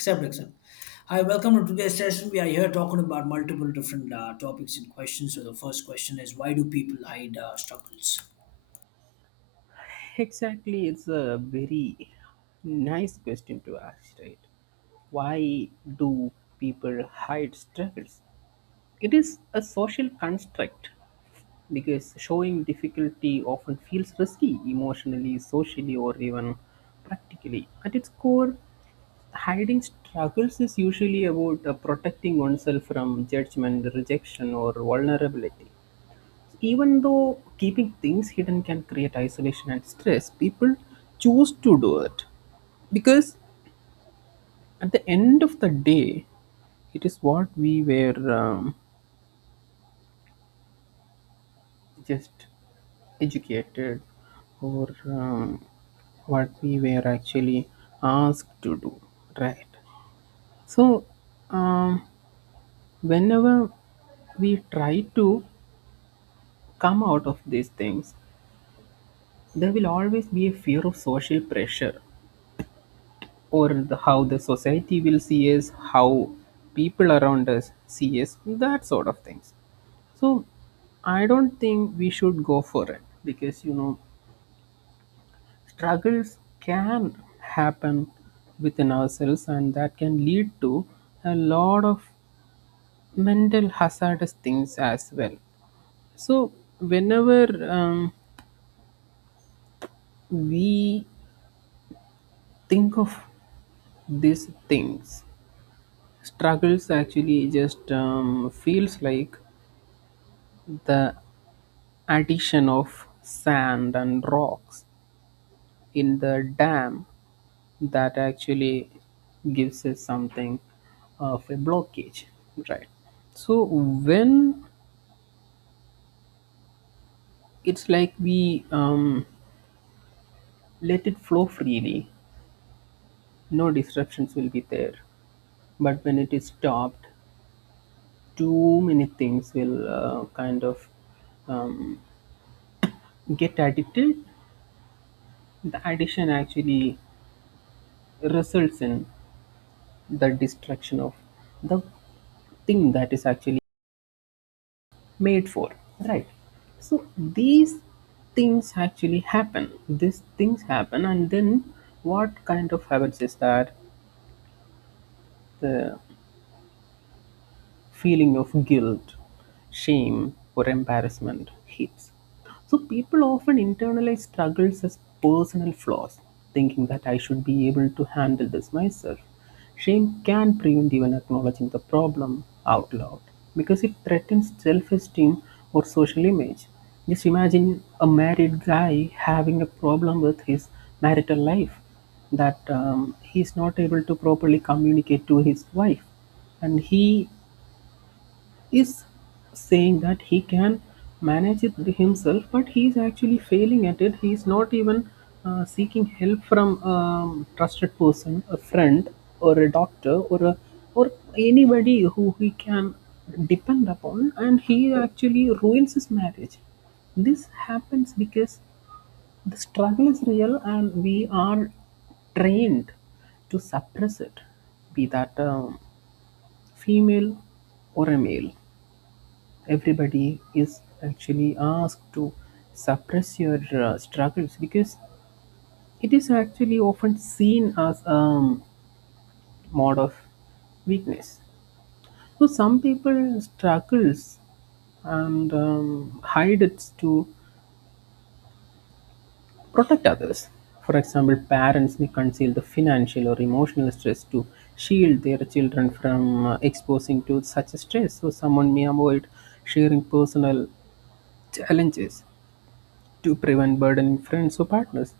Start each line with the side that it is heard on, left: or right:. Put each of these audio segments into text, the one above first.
left: Accept, accept. Hi, welcome to today's session. We are here talking about multiple different topics and questions. So the first question is, why do people hide struggles?
right: Exactly, it's a very nice question to ask, right? Why do people hide struggles? It is a social construct because showing difficulty often feels risky emotionally, socially, or even practically. At its core, hiding struggles is usually about protecting oneself from judgment, rejection, or vulnerability. Even though keeping things hidden can create isolation and stress, people choose to do it because at the end of the day, it is what we were just educated or what we were actually asked to do, right? So, um, Whenever we try to come out of these things, there will always be a fear of social pressure or how the society will see us, how people around us see us, that sort of things. So I don't think we should go for it because struggles can happen within ourselves and that can lead to a lot of mental hazardous things as well. So whenever we think of these things, struggles actually just feels like the addition of sand and rocks in the dam that actually gives us something of a blockage, right? So when it's like we, let it flow freely, no disruptions will be there, but when it is stopped too many things will kind of um, get addicted. The addition actually results in the destruction of the thing that is actually made for, right? So these things actually happen these things happen and then what kind of happens is that the feeling of guilt, shame, or embarrassment hits. So people often internalize struggles as personal flaws, thinking that I should be able to handle this myself. Shame can prevent even acknowledging the problem out loud because it threatens self esteem or social image. Just imagine a married guy having a problem with his marital life, that he is not able to properly communicate to his wife and he is saying that he can manage it himself, but he is actually failing at it. He is not even seeking help from a trusted person, a friend, or a doctor, or anybody who he can depend upon, and he actually ruins his marriage. This happens because the struggle is real, and we are trained to suppress it, be that a female or a male. Everybody is actually asked to suppress your struggles because it is actually often seen as a mode of weakness. So some people struggles and hide it to protect others. For example, parents may conceal the financial or emotional stress to shield their children from exposing to such stress. So someone may avoid sharing personal challenges to prevent burdening friends or partners.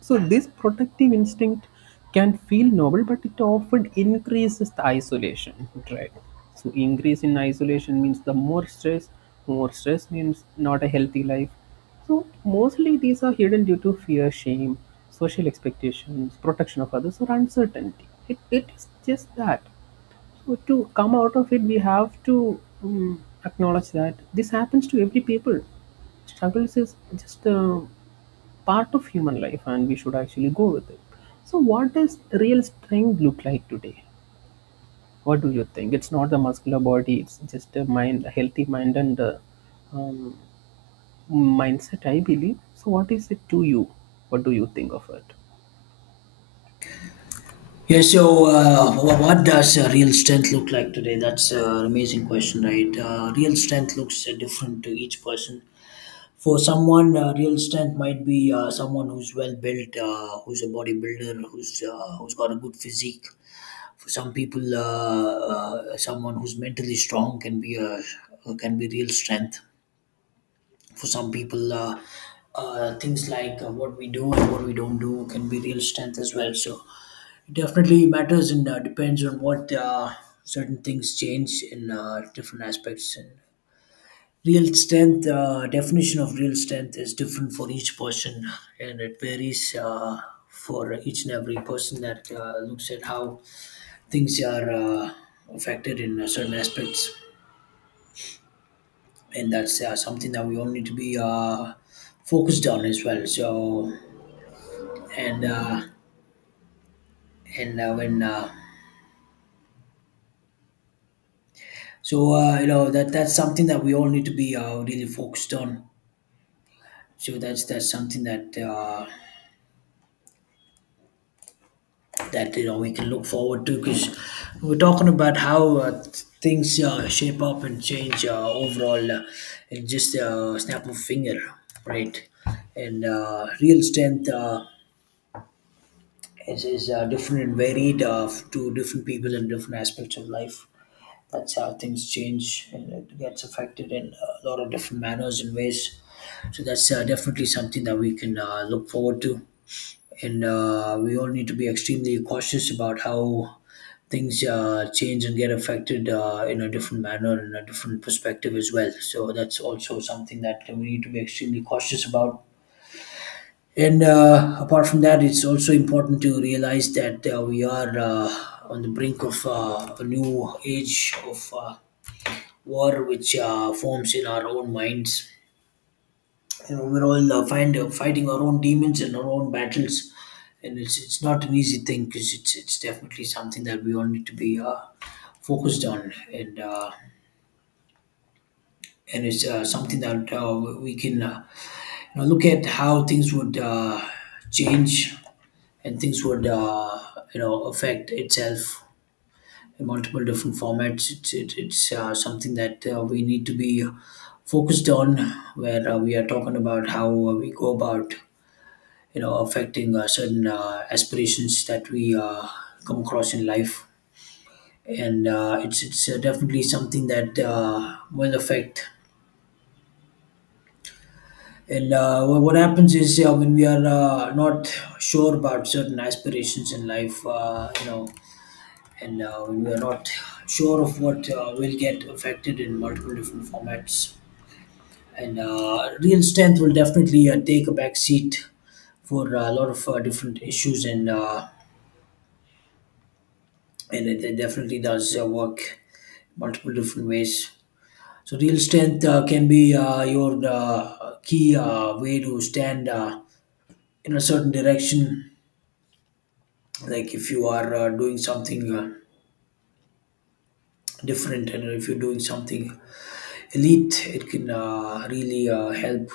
right: So this protective instinct can feel noble, but it often increases the isolation, right? So increase in isolation means the more stress means not a healthy life. So mostly these are hidden due to fear, shame, social expectations, protection of others, or uncertainty. It is just that. So to come out of it we have to acknowledge that this happens to every people. Struggles is just a part of human life and we should actually go with it. So what does real strength look like today? What do you think? It's not the muscular body, it's just a mind, a healthy mind and um, mindset, I believe. So what is it to you? What do you think of it?
left: Yeah. So what does real strength look like today? That's an amazing question, right? Real strength looks different to each person. For someone, real strength might be someone who's well built, who's a bodybuilder, who's got a good physique. For some people, someone who's mentally strong can be a can be real strength for some people things like what we do and what we don't do can be real strength as well, so it definitely matters and depends on what certain things change in different aspects. And real strength, definition of real strength is different for each person, and it varies for each and every person that looks at how things are affected in certain aspects, and that's something that we all need to be focused on as well. So and uh, and when so You know, that that's something that we all need to be really focused on. So that's something that that you know we can look forward to, because we're talking about how things shape up and change overall, in just a snap of a finger, right? And real strength, is different and varied to different people in different aspects of life. That's how things change and it gets affected in a lot of different manners and ways. So that's definitely something that we can look forward to. And we all need to be extremely cautious about how things change and get affected in a different manner and a different perspective as well. So that's also something that we need to be extremely cautious about. And apart from that, it's also important to realize that we are on the brink of a new age of war, which forms in our own minds. You know, we're all fighting our own demons and our own battles, and it's not an easy thing because it's definitely something that we all need to be focused on. And and it's something that we can, you know, look at how things would change and things would, you know, affect itself in multiple different formats. It's something that we need to be focused on, where we are talking about how we go about, you know, affecting certain aspirations that we come across in life. And it's definitely something that will affect. And what happens is, when we are not sure about certain aspirations in life, you know, and when we are not sure of what will get affected in multiple different formats. And real strength will definitely take a back seat for a lot of different issues. And it definitely does work multiple different ways. So real strength can be your key way to stand in a certain direction. Like if you are doing something different, and if you're doing something elite, it can really help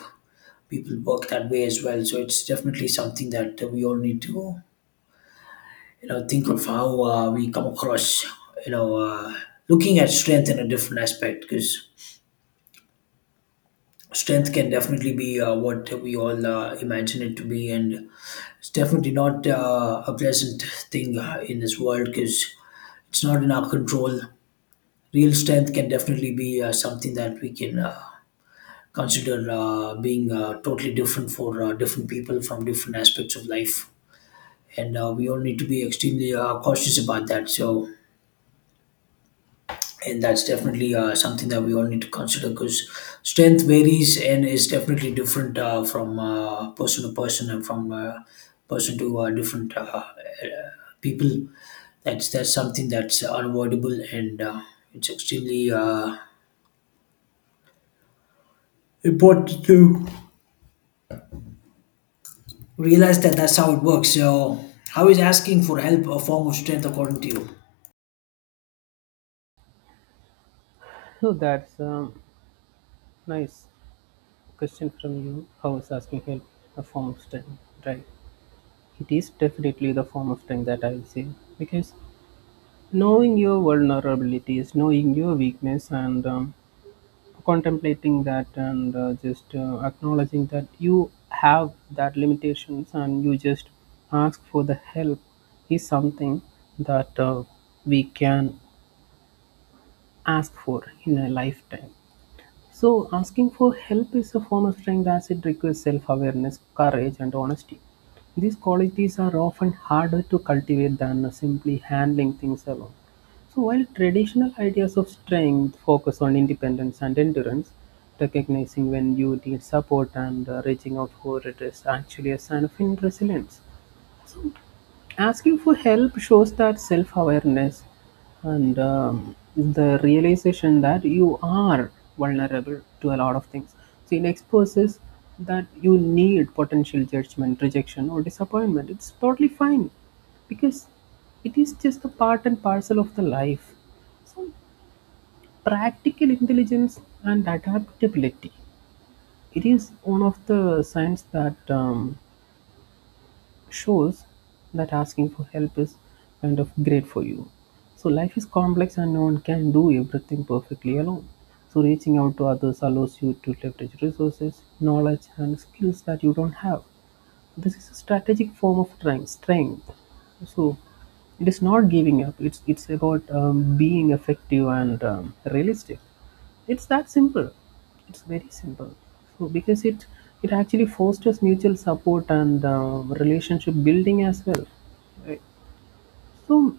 left: people work that way as well. So it's definitely something that we all need to, you know, think of how we come across, you know, looking at strength in a different aspect, because strength can definitely be what we all imagine it to be, and it's definitely not a pleasant thing in this world, because it's not in our control. Real strength can definitely be something that we can consider being totally different for different people from different aspects of life. And we all need to be extremely cautious about that. So, and that's definitely something that we all need to consider, because strength varies and is definitely different from person to person, and from person to different people. That's something that's unavoidable, and it's extremely important to realize that that's how it works. So, how is asking for help a form of strength according to you?
right: So that's a nice question from you. How is asking help a form of strength, right? It is definitely the form of strength that I'll say, because knowing your vulnerabilities, knowing your weakness, and contemplating that and just acknowledging that you have that limitations and you just ask for the help is something that we can ask for in a lifetime. So asking for help is a form of strength as it requires self awareness, courage, and honesty. These qualities are often harder to cultivate than simply handling things alone. So while traditional ideas of strength focus on independence and endurance, recognizing when you need support and reaching out for it is actually a sign of inner resilience. So asking for help shows that self awareness and the realization that you are vulnerable to a lot of things. So it exposes that you need potential judgment, rejection, or disappointment. It's totally fine because it is just a part and parcel of the life. So, practical intelligence and adaptability. It is one of the signs that shows that asking for help is kind of great for you. So life is complex and no one can do everything perfectly alone. So reaching out to others allows you to leverage resources, knowledge and skills that you don't have. This is a strategic form of strength. So it is not giving up, it's about being effective and realistic. It's that simple, it's very simple. So because it actually fosters mutual support and relationship building as well, right? So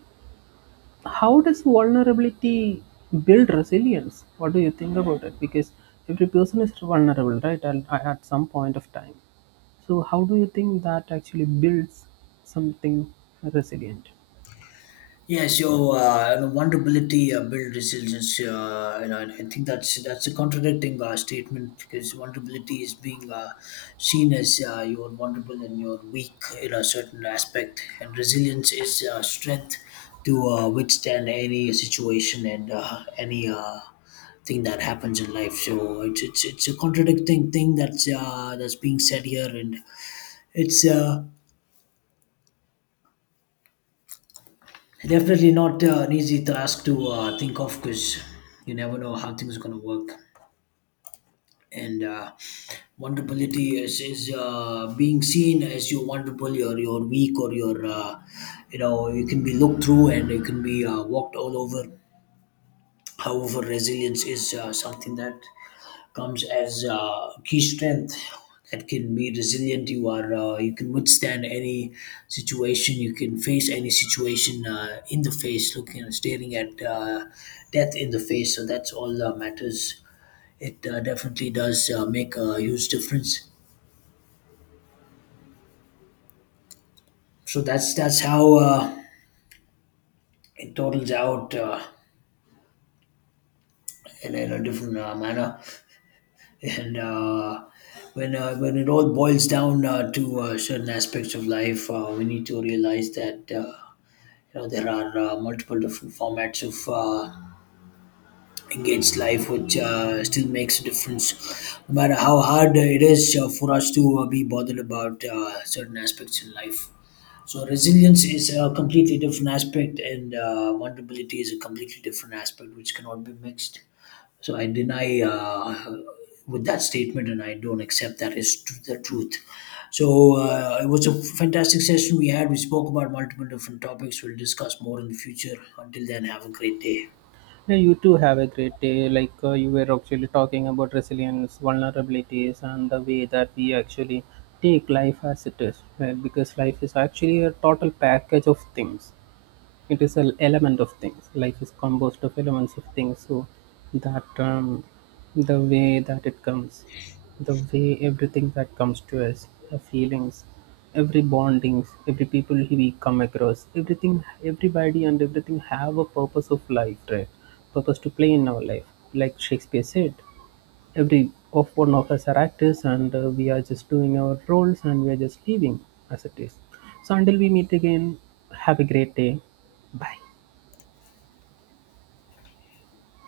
right: how does vulnerability build resilience? What do you think about it? Because every person is vulnerable, right, at some point of time. So how do you think that actually builds something resilient?
left: Yeah, so you know, vulnerability build resilience. You know, and I think that's a contradicting statement, because vulnerability is being seen as you're vulnerable and you're weak in a certain aspect, and resilience is strength to withstand any situation and any thing that happens in life. So it's a contradicting thing that's being said here, and it's definitely not an easy task to think of, because you never know how things are going to work. And vulnerability is being seen as you're vulnerable, you're weak, or you're, you know, you can be looked through and you can be walked all over. However, resilience is something that comes as key strength that can be resilient. You are you can withstand any situation. You can face any situation in the face, looking staring at death in the face. So that's all that matters. It definitely does make a huge difference. So that's how it totals out in a different manner. And when it all boils down to certain aspects of life, we need to realize that you know there are multiple different formats of engaged life, which still makes a difference, no matter how hard it is for us to be bothered about certain aspects in life. So resilience is a completely different aspect, and vulnerability is a completely different aspect, which cannot be mixed. So I deny with that statement, and I don't accept that is the truth. So it was a fantastic session we had. We spoke about multiple different topics. We'll discuss more in the future. Until then, have a great day.
right: Yeah, you too, have a great day. Like you were actually talking about resilience, vulnerabilities, and the way that we actually take life as it is, right? Because life is actually a total package of things. It is an element of things. Life is composed of elements of things. So that, the way that it comes, the way everything that comes to us, the feelings, every bondings, every people we come across, everything, everybody and everything have a purpose of life, right? Purpose to play in our life. Like Shakespeare said, every of one of us are actors and we are just doing our roles and we are just leaving as it is. So until we meet again, have a great day. Bye.